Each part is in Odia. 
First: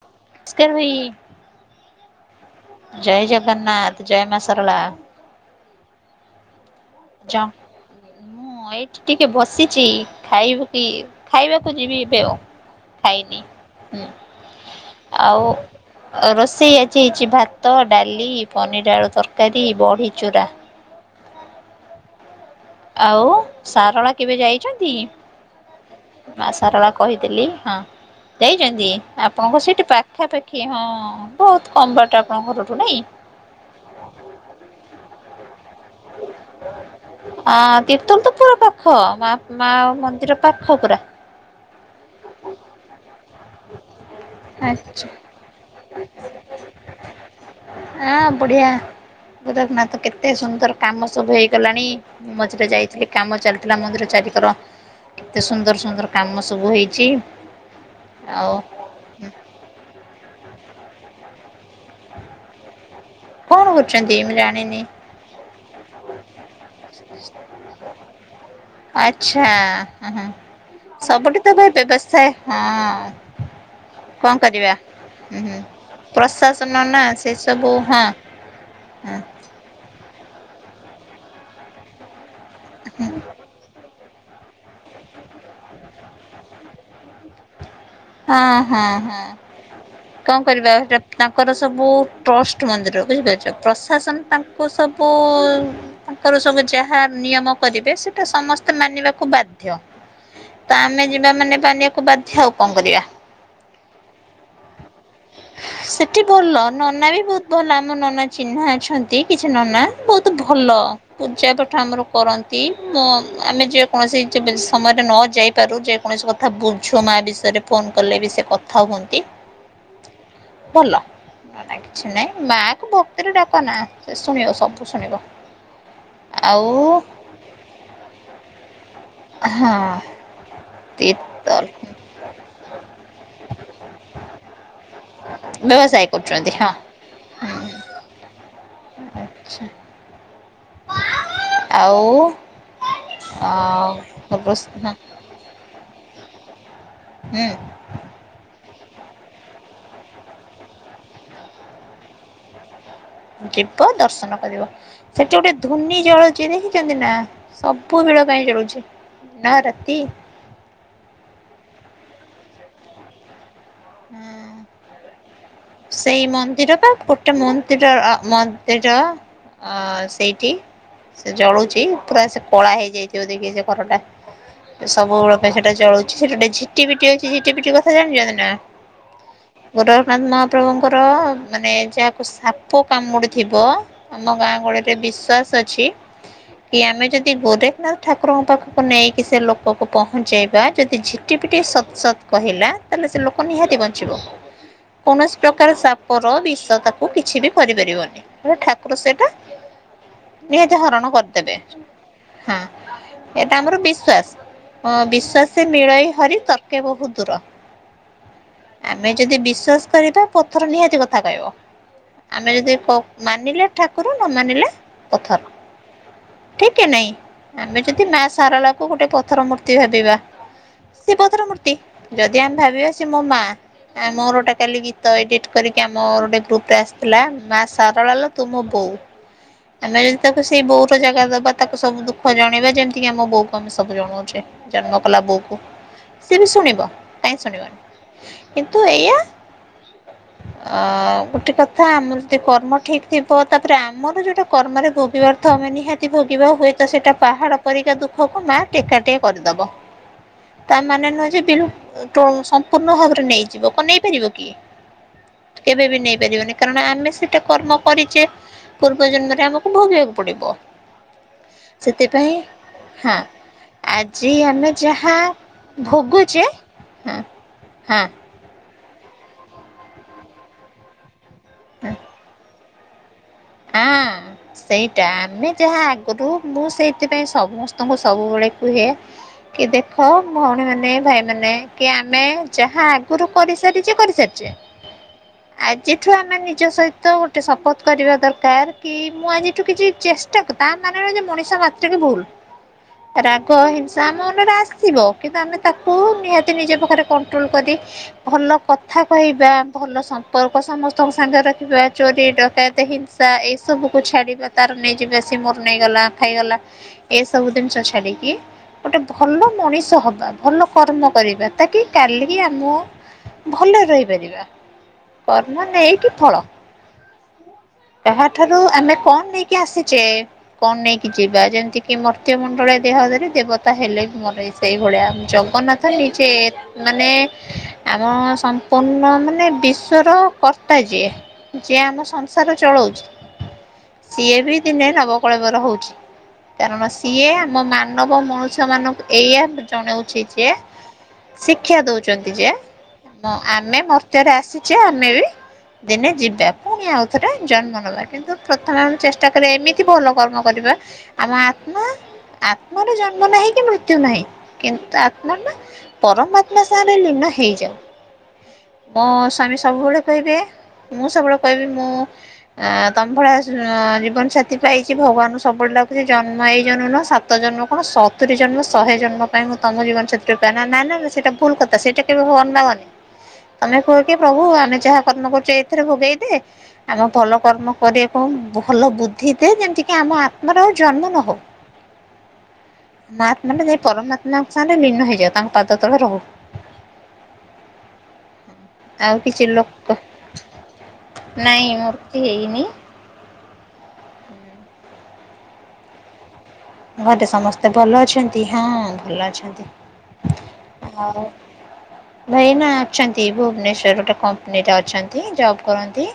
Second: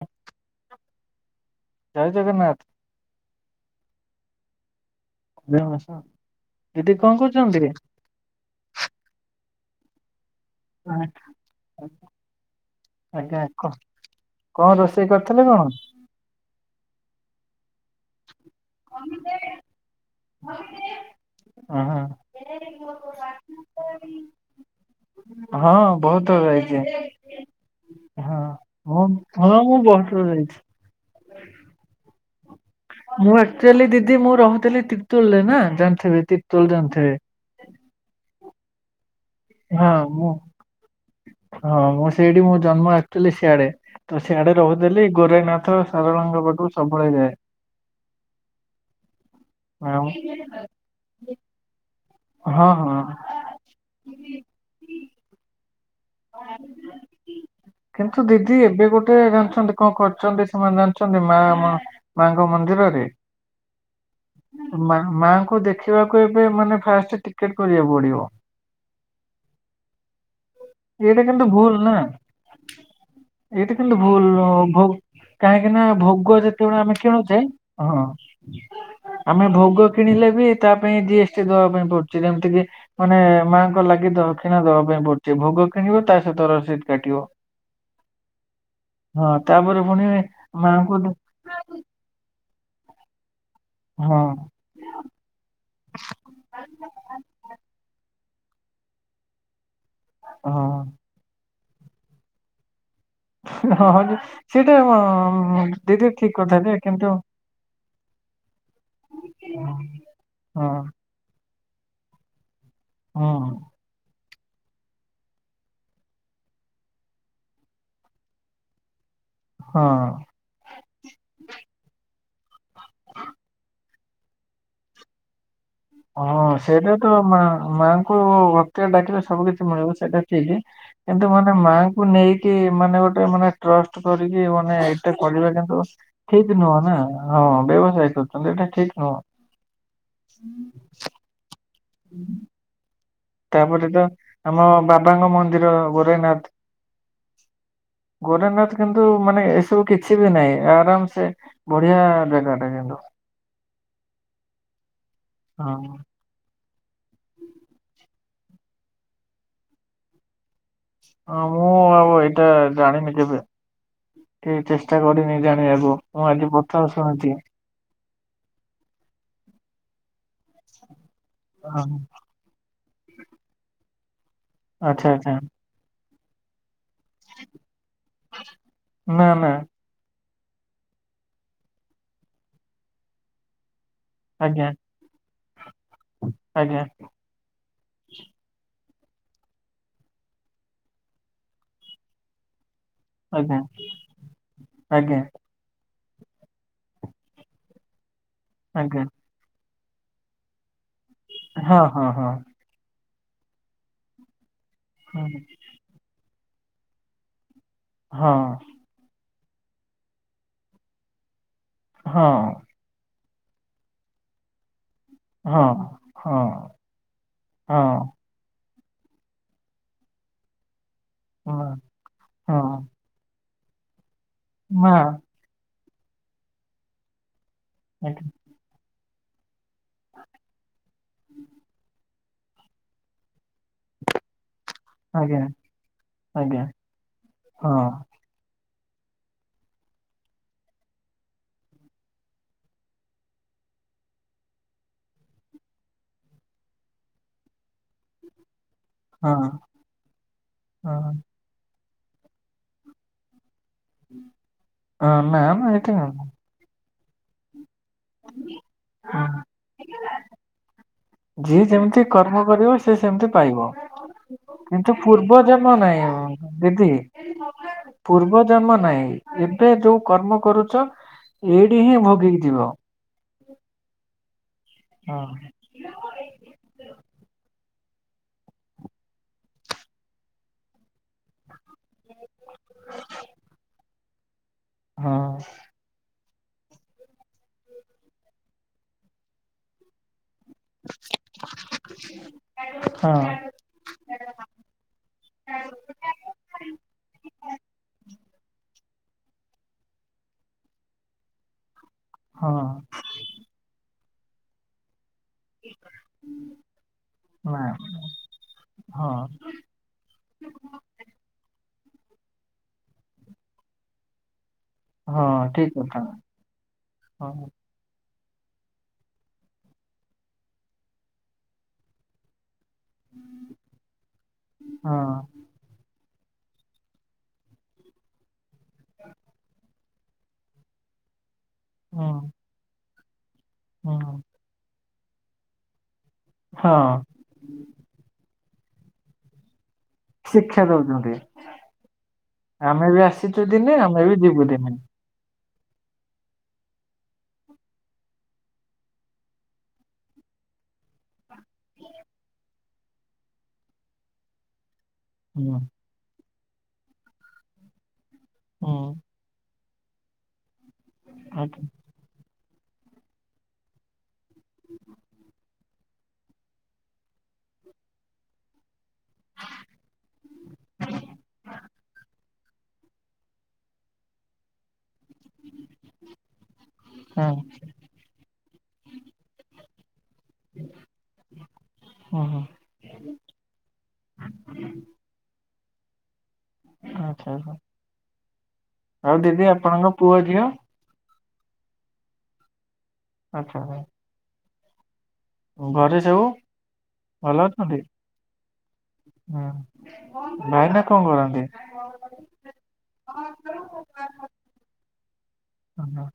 ହ ସେଲଭି-ଇ ଜୟ ଜଗନ୍ନାଥ। ଜୟ ଜଗନ୍ନାଥ, ଜୟ ମା ସରଳା। ଦି ହସ ଦିଦି କଁ ଜ କରୁଚନ୍ତି? ମୁଁ ଏଇଠି ଟିକେ ବସିଚି ଖାଇବୁ କି ଖାଇବାକୁ ଯିବି ଏବେ ଆଉ। ଖାଇନି ଆଜ୍ଞା କ ହୁଁ କଣ ରୋଷେଇ କରିଥିଲେ ଆଉ କଣ ରୋଷେଇ ଆଜି ହେଇଛି ଭାତ, ଡାଲି, ପନିର ଆଳୁ ତର୍କାରୀ, ବଢି ଚୂୁରା। ହଁ-ଅ। ଆଉ ସାରଳା କେବେ ଯାଇଛନ୍ତି? ହଁ ବହୁତ ଥର ମା ଯାଇଛି। ସାରଳା କହିଥିଲି ହଁ। ହଁ ଯାଇଚନ୍ତି, ମୁଁ ହଁ ଆପଣଙ୍କ ମୁଁ ସେଇଠି ବହୁତ ଥର ଯାଇଛି। ପାଖାପାଖି ହଁ। ବୋହୁତ କମ୍ ବାଟ ଆପଣଙ୍କ ଘରଠୁ, ନାଇଁ? ମୁଁ ଆକ୍ଚୁଆଲି ଦିଦି ମୁଁ ରହୁଥିଲି ତିର୍ତୁଲ ରେ ନା ଜାଣିଥିବେ ତିର୍ତୁଲ ଜାଣିଥିବେ। ହଁ ତୀର୍ତୋଲ ତ ପୁରା ପାଖ ମା ମା ହଁ ମୁଁ ମନ୍ଦିର ପାଖ ପୁରା। ହଁ ମୁଁ ସେଇଠି ମୋ ଜନ୍ମ ଆକ୍ଚୁଆଲି ସିଆଡେ ତ ସିଆଡେ ଆଚ୍ଛା ରହୁଥିଲି ଗୋରେନାଥ, ସାରଳାଙ୍ଗ ପାଖୁ ସବୁବେଳେ ଯାଏ। ଆଁ ବଢିଆ ଗୋରେଖନାଥ ଆଉ- କେତେ ସୁନ୍ଦର। କାମ ସବୁ ହେଇଗଲାଣି ମଝିରେ ହଁ ହଁ ଯାଇଥିଲି। କାମ ଚାଲିଥିଲା ମନ୍ଦିର ଚାରିକର କେତେ ସୁନ୍ଦର ସୁନ୍ଦର। କାମ ସବୁ ହେଇଛି କିନ୍ତୁ ଆଉ ଦିଦି ଏବେ ଗୋଟେ ଜାଣିଛନ୍ତି କଁ କରିଛନ୍ତି ସେମାନେ ଜାଣିଛନ୍ତି ମା ମା ମାଙ୍କ ମନ୍ଦିରରେ କଣ କରୁଛନ୍ତି ମୁଁ ଜାଣିନି ମା ମାଙ୍କୁ ଦେଖିବାକୁ ଏବେ ମାନେ ଫାଷ୍ଟ ଟିକେଟ କରିଆ ପଡିବ। ଆଚ୍ଛା ହଁ ଏଇଟା ସବୁଠି କିନ୍ତୁ ତ ଭୁଲ ଭାଇ ନା ବ୍ୟବସ୍ଥା ହଁ ଏଇଟା କିନ୍ତୁ କଣ ଭୁଲ-ଉ କରିବା ଭୋଉ ହୁଁ ହୁଁ କାହିଁକି ନା ଭୋଗ ପ୍ରଶାସନ ଯେତେବେଳେ ଆମେ ନା ସେ କିଣୁଛେ ସବୁ ହଁ ହଁ ଆମେ ଭୋଗ କିଣିଲେ ବି ତା ପାଇଁ ଜି ଏସ୍ ଟି ଦବା ପାଇଁ ପଡୁଛି ଯେମିତି କି ମାନେ ମାଙ୍କ ଲାଗ୍ ଦି ଦହକ୍ଷିଣା ଦେବା ପାଇଁ ପଡୁଛି, ଭୋଗ କିଣିବ ତା ସହିତ ରସିଦ କାଟିବ। ହଁ ହଁ ହଁ ତାପରେ ପୁଣି କଁ କରିବା ମାଙ୍କୁ ସେଟା ଦେ- ତା ଙ୍କର ସବୁ ଟ୍ରଷ୍ଟ ମନ୍ଦିର ବୁଝିପାରୁଚ? ହଁ ପ୍ରଶାସନ ତାଙ୍କୁ ସବୁ-ଉ ତାଙ୍କର ସବୁ ଯାହା ନିୟମ କରିବେ ସେ ଟେ ସମସ୍ତେ ମାନିବାକୁ ବାଧ୍ୟ ହଁ। ତ ଆମେ ଯିବା ମାନେ ମାନିବାକୁ ବାଧ୍ୟ ଆଉ କଁ କରିବା। ହଁ ନି ସେଇଟା-ଆ ସେଠି ଭଲ ନନା ବି ବୋହୁତ ଭଲ ଆମ ନନା ଚିହ୍ନା ଅଛନ୍ତି କିଛି ନନା ବୋହୁତ ହଁ ଭଲ। ପୂଜା ପାଠ ଆମର କରନ୍ତି ମୋ ହଁ ଆମେ ଯେ କୌଣସି ଯେବେ ସମୟରେ ନ ଯାଇପାରୁ ଯେକୌଣସି କଥା ବୁଝୁ ମା ବିଷୟରେ ଫୋନ୍ କଲେ ବି ସେ କଥା ହୁଅନ୍ତି। ହଁ। ଭଲ। ନନେ କିଛି ନାଇଁ ମା କୁ ଭକ୍ତିରେ ଡାକ ନା ସେ ଶୁଣିବ ସବୁ ଶୁଣିବ। ହଁ ଆଉ ସେଇଟା ତ ମା ମାଆଙ୍କୁ ଭକ୍ତି ରେ ଡାକିଲେ ସବୁ କିଛି ହଁ ମିଳିବ ସେଇଟା ଠିକ କିନ୍ତୁ ମାନେ ତିର୍ତଲ ମାଙ୍କୁ ନେଇକି ମାନେ ଗୋଟେ ମାନେ ଟ୍ରଷ୍ଟ କରିକି ମାନେ ତେ କରିବା କିନ୍ତୁ ବ୍ୟବସାୟ କରୁଛନ୍ତି ଠିକ ହଁ। ନୁହଁ ନା ହଁ ବ୍ୟବସାୟ କରୁଛନ୍ତି, ଏଇଟା ଠିକ ନୁହଁ। ଆଚ୍ଛା ହୁଁ। ଆଉ ଅ ତାପରେ ତ ରୋଷ ଆମ ବାବାଙ୍କ ମନ୍ଦିର ଗୋରଖନାଥ ହେଁ। ଗୋରେଖନାଥ କିନ୍ତୁ ମାନେ ଏସବୁ କିଛି ବି ନାହିଁ, ଆରାମ ସେ ବଢିଆ ଜାଗା ଟା କିନ୍ତୁ। ଯିବ ଦର୍ଶନ କରିବ। ସେଠି ଗୋଟେ ହଁ। ଧୂନି ଜଳେ ଜଳେ ଦେଖିଛନ୍ତି ନା? ସବୁବେଳ ପାଇଁ ଜଳୁଛି। ଦିନ, ରାତି, ହଁ, ମୁଁ ଆଉ ଏଇଟା ଜାଣିନି କେବେ। କି ଚେଷ୍ଟା କରିନି ଜାଣିବାକୁ। ମୁଁ ଆଜି ପ୍ରଥମେ ଶୁଣୁଚି। ସେଇଟା ଅ ମ ସେଇଟା ସେଇଠି ସେ ଜଳୁଚି। ଓହୋ। ପୁରା ସେ କଳା ହେଇଯାଇଥିବ ଦେଖିବେ ସେ ଘର ଟା। ଆଚ୍ଛା ଆଚ୍ଛା ସବୁବେଳେ ପାଇଁ ସେ ଜଳୁଛି ସେଠି, ଗୋଟେ ଝିଟି ପିଟି ଅଛି। ଝିଟି ପିଟି କଥା ଜାଣିଛନ୍ତି ନା? ନାଁ -ନାଁ। ଗୋରଖନାଥ ମହାପ୍ରଭୁଙ୍କର ମାନେ ଯାହାକୁ ସାପ କାମୁଡିଥିବ ଆମ ଗାଁ ଆଜ୍ଞା ଗହଳିରେ ବିଶ୍ଵାସ ଅଛି, କି ଆଜ୍ଞା ଆମେ ଯଦି ଗୋରେ ନାଥ ଠାକୁରଙ୍କ ପାଖକୁ ନେଇକି ସେ ଲୋକକୁ ପହଞ୍ଚେଇବା ଯଦି ଝିଟି ପିଟି ସତ୍ ସତ୍ କହିଲା ତାହେଲେ ସେ ଲୋ ଲୋକ ଆଜ୍ଞା ନିହାତି ବଞ୍ଚିବ। ଆଜ୍ଞା କୌଣସି ପ୍ରକାର ସାପର ବିଷ ତାକୁ କିଛି ବି କରିପାରିବନି। ହେଟା ଠାକୁର ଆଜ୍ଞା। ସେଟା ନିହାତି ହରଣ କରିଦେବେ। ହଁ ହଁ ହଁ, ଏଟା ଆମର ବିଶ୍ଵାସ। ହଁ, ବିଶ୍ୱାସ ମିଳଇ ହରି ତର୍କେ ବହୁତ ଦୂର। ହଁ। ଆମେ ଯଦି ବିଶ୍ୱାସ କରିବା ପଥର ନିହାତି କଥା କହିବ। ହଁ ଆମେ ଯଦି କ ମାନିଲେ ଠାକୁର ନ ମାନିଲେ ପଥର। ହଁ ଠିକ୍ କି ନାଇଁ? ଆମେ ଯଦି ହଁ। ମା ଶାରଳା କୁ ଗୋଟେ ପଥର ମୂର୍ତ୍ତି ଭାବିବା, ସେ ପଥର ହଁ ହଁ ମୂର୍ତ୍ତି। ଯଦି ମା ଆମେ ହଁ ଭାବିବା ସେ ସେ ମୋ ମା। ମୋର ଗୋଟେ କାଲି ମା ଗୀତ ଏଡିଟ କରିକି ଆମର ଗୋଟେ ଗ୍ରୁପ ରେ ଆସିଥିଲା। ମା ସା ଶାରଳା ଲୋ ଆଜ୍ଞା ତୁ ମୋ ବୋଉ। ଆମେ ଯଦି ତାକୁ ସେଇ ବୋଉ ଛୋଟ ଜାଗା ଦବା ତାକୁ ସବୁ ଦୁଃଖ ଜଣେଇବା, ଯେମିତିକି ଆମ ବୋଉକୁ ଆମେ ସବୁ ଜଣଉଚେ ଜନ୍ମ କଲା ଆଜ୍ଞା ବୋଉକୁ। ସିଏ ବି ଆଜ୍ଞା, ଶୁଣିବ, କାହିଁକି ହଁ ଶୁଣିବନି। କିନ୍ତୁ ଏଇଆ ଅ ଗୋଟେ କଥା ଆମର ଯଦି କର୍ମ ଠିକ୍ ଥିବ, ତାପରେ ଆମର ଯୋଉଟା କର୍ମରେ ଭୋଗିବାର ଥିବ ଆମେ ନିହାତି ତି ଭୋଗିବ। ହୁଏ ତ ସେଇଟା ପାହାଡ଼ ପରିକା ଦୁଃଖକୁ ମା ଟେକା ଟିଏ ହଁ କରିଦବ। ତା ମାନେ ହଁ। ନୁହେଁ ଯେ ବିଲୁ କୁ ସଂମ୍ପୁ ପୂର୍ଣ୍ଣ ଭାବରେ ନେଇଯିବ, କଣ ନେଇପାରିବ କି? ହଁ ନା ନା କେବେ ଏଠି ବି ନା। ନେଇପାରିବନି। କାରଣ ଆମେ ସେଇଟା କର୍ମ କରିଚେ ପୂର୍ବ ହୁଁ। ଜନ୍ମରେ ଆମକୁ ଭୋଗିବାକୁ ପଡିବ। ଯିଏ ଯେମିତି ସେଥିପାଇଁ କର୍ମ କରିବ ସିଏ ହଁ ସେମିତି ପାଇବ। ଆଜି ଆମେ କିନ୍ତୁ ଯାହା ପୂର୍ବ ଜନ୍ମ ନାଇଁ। ଭୋଗୁଛେ ଦିଦି ହଁ ହଁ ପୂର୍ବ ଜନ୍ମ ନାଇଁ ଏବେ ଯୋଉ କର୍ମ କରୁଚ, ଏଇଠି ହିଁ ଭୋଗିକି ଯିବ। ହଁ, ସେଇଟା। ହଁ ଆମେ ଯାହା ଆଗେ ମୁଁ ସେଇଥିପାଇଁ ସମସ୍ତଙ୍କୁ ସବୁବେଳେ କୁହେ କି ଦେଖ ଭଉଣୀ ମାନେ ଭାଇ ମାନେ କି ଆମେ ଯାହା ଆଗରୁ କରିସାରିଚେ କରିସାରିଚେ ହଁ ଆଜିଠୁ ଆମେ ନିଜ ସହିତ ଗୋଟେ ଶପଥ କରିବା ଦରକା ତାର କି, ମୁଁ ଆଜିଠୁ କିଛି ଚେଷ୍ଟା କରି ତା ମାନେ ନୁହେଁ ଯେ ମଣିଷ ମାତ୍ରେକେ ଭୁଲ। ହଁ ରାଗ, ହିଂସ ତା ମନରେ ଆସିବ କିନ୍ତୁ ଆମେ ତାକୁ ନିହାତି ନିଜ ପାଖରେ କଣ୍ଟ୍ରୋଲ୍ କରି ଭଲ କଥା କହିବା ଭଲ ସମ୍ପର୍କ ସମସ୍ତଙ୍କ ସାଙ୍ଗରେ ରଖିବା। ଚୋରି ହଁ ଡକାୟତ ହିଂସା ଏଇ ସବୁ କୁ ଛାଡିବା ତାର ନେଇଯିବା ସେ ମୋର ନେଇଗଲା ଖାଇଗଲା ଏସବୁ ନା ଜିନିଷ ଛାଡିକି ଗୋଟେ ହଁ ଭଲ ମଣିଷ ହବା, ଭଲ କର୍ମ କରିବା ତାକି କାଲି ବି ଆମ ଭଲରେ ରହିପାରିବା। କର୍ମ ଠିକ କଥା ନେଇକି ଫଳ। ହଁ ହଁ। କାହାଠାରୁ ଆମେ କଣ ନେଇକି ଆସିଛେ କଣ ନେଇକି ଯିବା ଯେମତିକି କି ମର୍ତ୍ତ୍ୟ ମଣ୍ଡଳେ ଦେହ ଧରି ଦେବତା ହେଲେ ବି ମରଇ ସେଇଭଳିଆ। ହଁ ଜଗନ୍ନାଥ ନିଜେ ମାନେ ଆମ ସମ୍ପୂର୍ଣ୍ଣ ମାନେ ବିଶ୍ଵର କର୍ତ୍ତା ଯିଏ ଯିଏ ଆମ ହଁ ସଂସାର ଚଳଉଛି ହଁ। ସେ ବି ଦିନେ ନବକଳେବ ର ହଉଛି କାରଣ ହଁ ସିଏ ଆମ ମା ମାାନବ ମନଣୁଷ୍ୟ ମାନଙ୍କୁ ଏଇଆ ଜଣଉ ଶିକ୍ଷା ଦଉଛନ୍ତି। ଶିକ୍ଷା ଦଉଛନ୍ତି ଯେ ଆମେ ବି ଆମ ଆସିଛୁ ଦିନେ ଆମେ ବି ମର୍ତ୍ତ୍ୟରେ ଯିବୁ ଦିନେ। ଆସିଛେ ଆମେ ବି ଦିନେ ଯିବା ପୁଣି ଆଉ ଥରେ ଜନ୍ମ ନବା କିନ୍ତୁ ପ୍ରଥମେ ଆମେ ଚେଷ୍ଟା କରିବା ଏମିତି ଭଲ କର୍ମ କରିବା ଆମ ଆତ୍ମା ଆତ୍ମାର ଜନ୍ମ ନାହିଁ କି ମୃତ୍ୟୁ ନାହିଁ କିନ୍ତୁ ଆତ୍ମାଟା ହୁଁ ପରମାତ୍ମା ସାଙ୍ଗରେ ଲୀନ ହେଇଯାଉ। ହୁଁ ମୋ ସ୍ଵାମୀ ସବୁବେଳେ କହିବେ ମୁଁ ସବୁବେଳେ ଆଚ୍ଛା କହିବି ମୁଁ ଆ ତମ ଭଳିଆ ଆ ଜୀବନ ସାଥି ପାଇଛି ଭଗବାନଙ୍କୁ ସବୁବେଳେ ଡାକୁଛି ଜନ୍ମ ଏଇ ଜନ୍ମ ନୁହଁ ସାତ ଜନ୍ମ କଣ ସତୁରୀ ଜନ୍ମ, ଶହେ ଜନ୍ମ ପାଇଁ ମୁଁ ତମ ଜୀବନସାଥି। [unintelligible] ନା ନା ସେଟା ଭୁଲ କଥା ସେଇଟା କେବେ ଭଗବାନଙ୍କୁ ମାଗନି। ତମେ କୁହ କି ପ୍ରଭୁ ଆମେ ଯାହା କର୍ମ କରୁଛେ ଏଇଥିରେ ଭୋଗେଇଦେ ଆମ ହଁ ଭଲ କର୍ମ ପରେ କମ ଭଲ ବୁଦ୍ଧି ଦେ ଯେମିତିକି ଆମ ଆତ୍ମାର ଆଉ ଜନ୍ମ ନହଉ। ହଁ ହଁ। ମୋ ଆତ୍ମାଟା ଯାଇ ପରମାତ୍ମାଙ୍କ ସାଙ୍ଗରେ ଲୀନ ହେଇଯାଉ ତାଙ୍କ ପାଦ ତଳେ ରହୁ। ଆଛା ହଉ। ଆଉ କିଛି ଦିଦି ଲୋକ ଆପଣଙ୍କ ପୁଅ ଝିଅ? ନାଇଁ ମୋର କିଛି ହେଇନି। ଆଚ୍ଛା ହଁ। ଘରେ ସବୁ? ଘରେ ଭଲ ସମସ୍ତେ ଅଛନ୍ତି? ଭଲ ଅଛନ୍ତି ହଁ ଭଲ ହୁଁ ଅଛନ୍ତି। ଭାଇନା କଣ ଆଉ କରନ୍ତି? ଭାଇ ନା ଅଛନ୍ତି ଭୁବନେଶ୍ୱର ଗୋଟେ କମ୍ପାନୀରେ ଅଛନ୍ତି ଜବ୍ କରନ୍ତି।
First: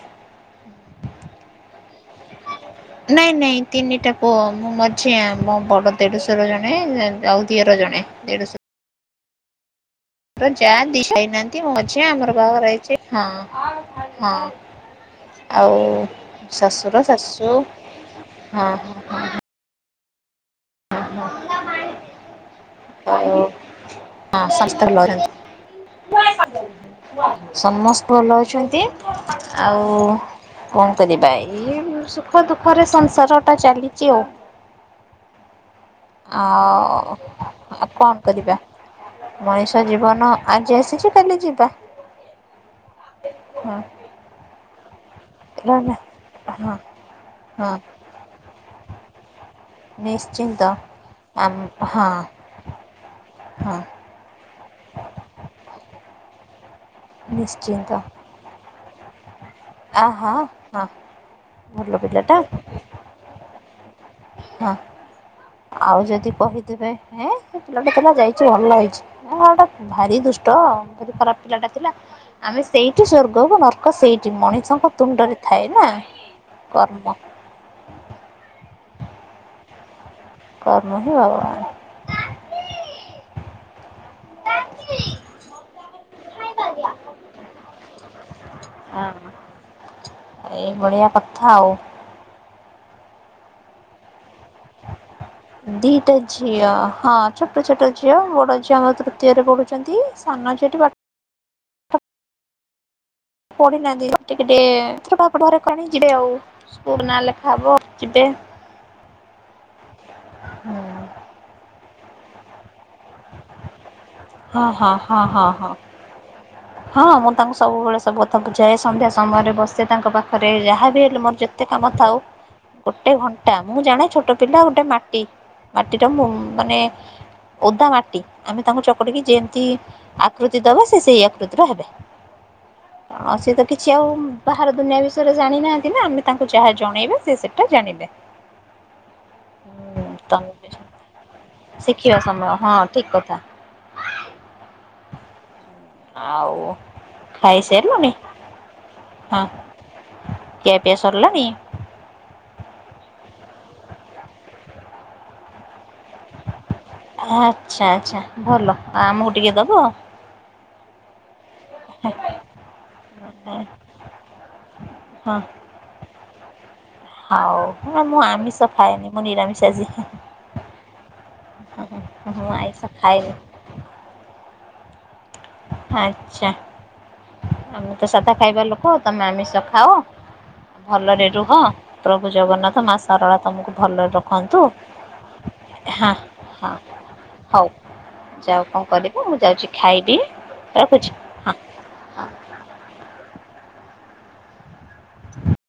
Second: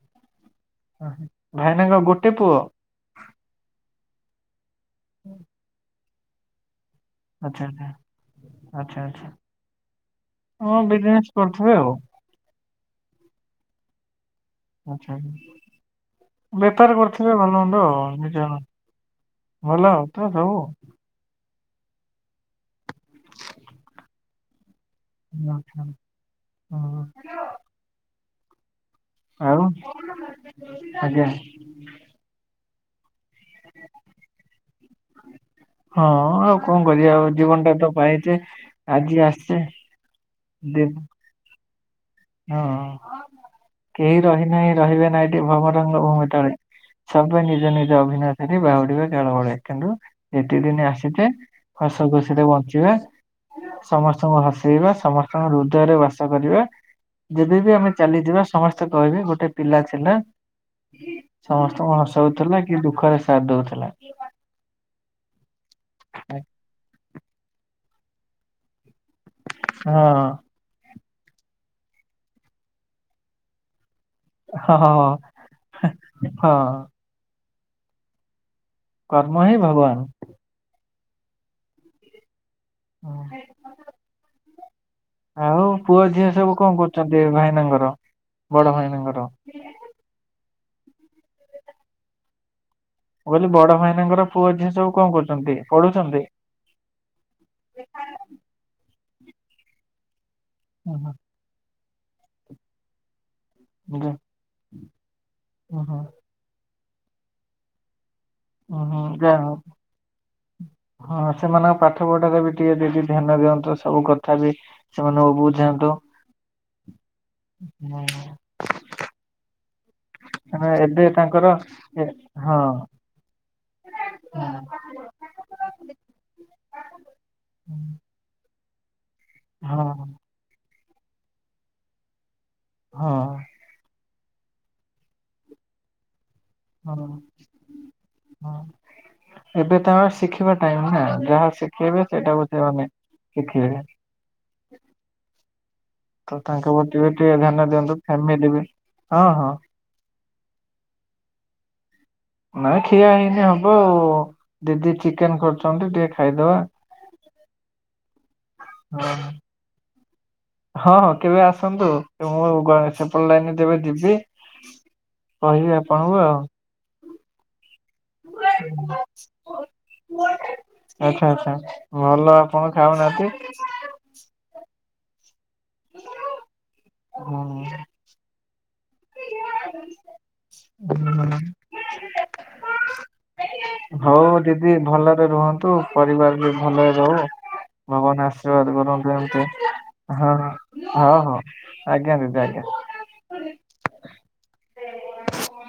ଓହୋ ଭାଇନାଙ୍କ ଗୋଟେ ପୁଅ? ନାଇଁ ନାଇଁ ତିନିଟା ପୁଅ ମୁଁ ମଝିଆ ମୋ ବଡ଼ ଦେଢଶୁର ଜଣେ ଆଉ ଆଚ୍ଛା ଦିଅର ଜଣେ ଦେଢଶହ ଆଚ୍ଛା ଆଚ୍ଛା। ଆର ହଁ ଯାହା ବିଜନେସ୍ ଦିଶାଇନାହାନ୍ତି ମୁଁ କରୁଥିବେ ଆଉ ମଝିଆ ଆମର ବାହା ଘର ହେଇଛି ହଁ ହଁ। ଆଚ୍ଛା ଆଚ୍ଛା। ଆଉ ବେପାର ଶଶୁର କରୁଥିବେ ଭଲ ଶାଶୁ ମନ୍ଦ ଆଉ ନିଜ ହଁ ହଁ ହ ଭଲ ତ ସବୁ। [unintelligible] [unintelligible] ସମସ୍ତେ ଆଚ୍ଛା ହଁ ଭଲ ଅଛନ୍ତି। ଆଉ କଣ ଆଜ୍ଞା କରିବା ଏଇ ସୁଖ ଦୁଃଖରେ ସଂସାର। [unintelligible] ଚାଲିଛି ଆଉ। ହଁ ଆଉ କଣ କରିବା ଜୀବନ ଟା ଆଉ ତ କଣ ପାଇଛେ କରିବା ଆଜି ଆସିଛେ ମଣିଷ ଜୀବନ ଆଜି ଆସିଛି କାଲି ଯିବା। ହୁଁ ହଁ କେହି ରହିନାହିଁ ରହିବେ ନାଇଁ ଏ ରହିଲା। ଭବରଙ୍ଗ ଭୂମିି ତଳେ ହଁ ସର୍ବେ ନିଜ ହଁ ନିଜ ଅଭିନୟ ବାହୁଡିବା କାଳ ବଳେ। କିନ୍ତୁ ଯେତି ନିଶ୍ଚିନ୍ତ ଦିନି ଆସିଚେ ଆମ୍ ହସ ହଁ ଖୁସିରେ ବଞ୍ଚିବା ହଁ ସମସ୍ ସବୁ ହସେଇବା ସମସ୍ତଙ୍କ ହୃଦୟରେ ବାସ କରିବା। ଯେବେ ବିି ଆମେ ନିଶ୍ଚିନ୍ତ ଚାଲିଯିବା ସମସ୍ତେ କହିବେ ଗୋଟେ ପିଲା ଆ ଥିଲା ହା ହଁ ସମସ୍ତଙ୍କୁ ଭଲ ହସ ପିଲାଟା ହସଉଥୁଲା କି ଦୁଃଖରେ ସାଥ ଦଉଥୁଲା। ହଁ ଆଉ ଯଦି କହିଥିବେ ଏଁ ହେ ପିଲାଟେ ଥିଲା ଯାଇଚି ଆଉ ଅଲ ହେଇଚି। ହଁ ଏଟା ଭାରି ହଁ ଦୁଷ୍ଟ ଭାରି ଖରାପ ପିଲାଟା ଥିଲା ଆମେ ସେଇଠି ସ୍ଵର୍ଗକୁ ନର୍ କ ସେଇଠି ହଁ ମଣିଷଙ୍କ ହଁ ତୁଣ୍ଡରେ ଥାଏ ନା ହଁ କର୍ମ କର୍ମ ହିଁ ଭଗବାନ। କର୍ମ ହିଁ ଭଗବାନ। ହଁ। [inaudible] ଆଉ ପୁଅ ଝିଅ ସବୁ କଁ କରୁଚନ୍ତି ଏ ଭାଇନାଙ୍କର ବଡ଼ ଭାଇନାଙ୍କର? ଏଇ ବଳିଆ କଥା ଆଉ। ମୁଁ କହିଲି ବଡ଼ ଭାଇନାଙ୍କର ପୁଅ ଝିଅ ସବୁ କଁ କରୁଚନ୍ତି, ଦିଟା ପଢ଼ୁଛନ୍ତି? ଝିଅ ହଁ ଛୋଟ ଛୋଟ ଝିଅ ବଡ଼ ଝିଅ ଆମ ତୃତୀୟରେ ପଢୁଛନ୍ତି ସାନ ଝିଅଟା ହଁ। ପଢ଼ି ନାହାନ୍ତି ଯା ଓ ଟିକିଟିଏ ଟିକେ ଏଥର ପା ପଢ଼ାରେ କଣି ଓହୋ ଯିବେ ଆଉ ସ୍କୁଲ ନାଁ ଲେଖା ହବ ଯିବେ। ହୁଁ ହୁଁ ଯେ ହଁ ସେମାନଙ୍କ ପାଠ ପଢ଼ାରେ ବି ଟିକେ ଦିଦି ଧ୍ୟାନ ଦିଅନ୍ତୁ ସବୁ କଥା ବି ହଁ ହଁ ହଁ ସେମାନଙ୍କୁ ହଁ ହଁ ବୁଝାନ୍ତୁ। ହଁ ମୁଁ ତାଙ୍କୁ ସବୁ ବେଳେ ସବୁ କଥା ବୁଝାଏ ସନ୍ଧ୍ୟା ସମୟରେ ବସ୍ ସେ ତାଙ୍କ ପାଖରେ ମାନେ ଯାହା ଏବେ ବି ହେଲେ ମୋର ତାଙ୍କର ଯେତେ କାମ ଏ ଥାଉ ହଁ। ଗୋଟେ ଘଣ୍ଟା ମୁଁ ଜାଣେ ଛୋଟ ହଁ ପିଲା ଗୋଟେ ମାଟି ମାଟିର ମୁ ମାନେ ଓଦା ମାଟି। ଆମେ ତାଙ୍କୁ ଚକଟିକି ଯେନ୍ତି ହଁ ଆକୃତି ଦବା ସେ ସେଇ ଆକୃତିର ହେବେ। ଅ ହଁ ସିଏ ତ କିଛି ଆଉ ବାହାର ଦୁନିଆ ବିଷୟରେ ଜାଣିନାହାନ୍ତି ନା ଆମେ ତାଙ୍କୁ ଯାହା ହଁ। ଜଣେଇବା ସିଏ ସେଟା ଜାଣିବେ। ହଁ ଏବେ ତାଅଁ ହୁଁ ଶିଖିବା ତମେ ଟାଇମ୍ ନା ଯାହା ଶିଖେଇବେ ଶିଖିବା ସେଇଟାକୁ ସମୟ ହଁ ସେମାନେ ଠିକ କଥା ଶିଖିବେ। ଆଉ ତାଙ୍କ ପତି ବି ଟିଏ ଧ୍ୟାନ ଦିଅନ୍ତୁ ଖାଇସାରିଲଣି ଫ୍ୟାମିଲି ବି ହଁ ହଁ। କିଆ ପିଆ ସରଲାଣିି? ନାଇଁ ଖିଆ ହେଇନି ହବ ଆଉ ଦିଦି ଚିକେନ କରୁଚନ୍ତି ଟିଏ ଆଚ୍ଛା ଆଚ୍ଛା ଭଲ ଆ ହଁ। ଆମୁକୁ ଟିକେ ଦବ? ହଁ ହଁ କେବେ ଆସନ୍ତୁ ଏ ମୁଁ ଗ ସେପଟ ଲାଇନ ଦେବେ ଦିବି ହଁ କହିବି ଆପଣଙ୍କୁ ଆଉ। ହଉ ନା ମୁଁ ଆମିଷ ଖାଏନି ମୁଁ ନିରାମିଷ ଆଜି। ଆଚ୍ଛା ଆଚ୍ଛା ଭଲ ମୁଁ ଆପଣ ଆଇଁଷ ଖାଉନାହାତି। ଖାଏନି ଆଚ୍ଛା। ହୁଁ। ଆମେ ତ ସାଧା ଖାଇବା ଲୋକ ତମେ ଆମିଷ ଖାଅ ଭଲରେ ରୁହ। ପ୍ରଭୁ ଜଗନ୍ନାଥ ମାସ୍ ହଉ ଦିଦି ଭଲରେ ରୁହନ୍ତୁ ହଁ ପରିବାର ବି ହଁ ଭଲରେ ରହୁ। ହଉ। ଭଗବାନ ଯାଉ ଆଶୀର୍ବାଦ କଣ କରନ୍ତୁ କରିବ ମୁଁ ଏମତି ଯାଉଛି ଖାଇଦିଏ ହଁ। ହଁ ହଁ ଆଜ୍ଞା ଦିଦି ଆଜ୍ଞା। ହ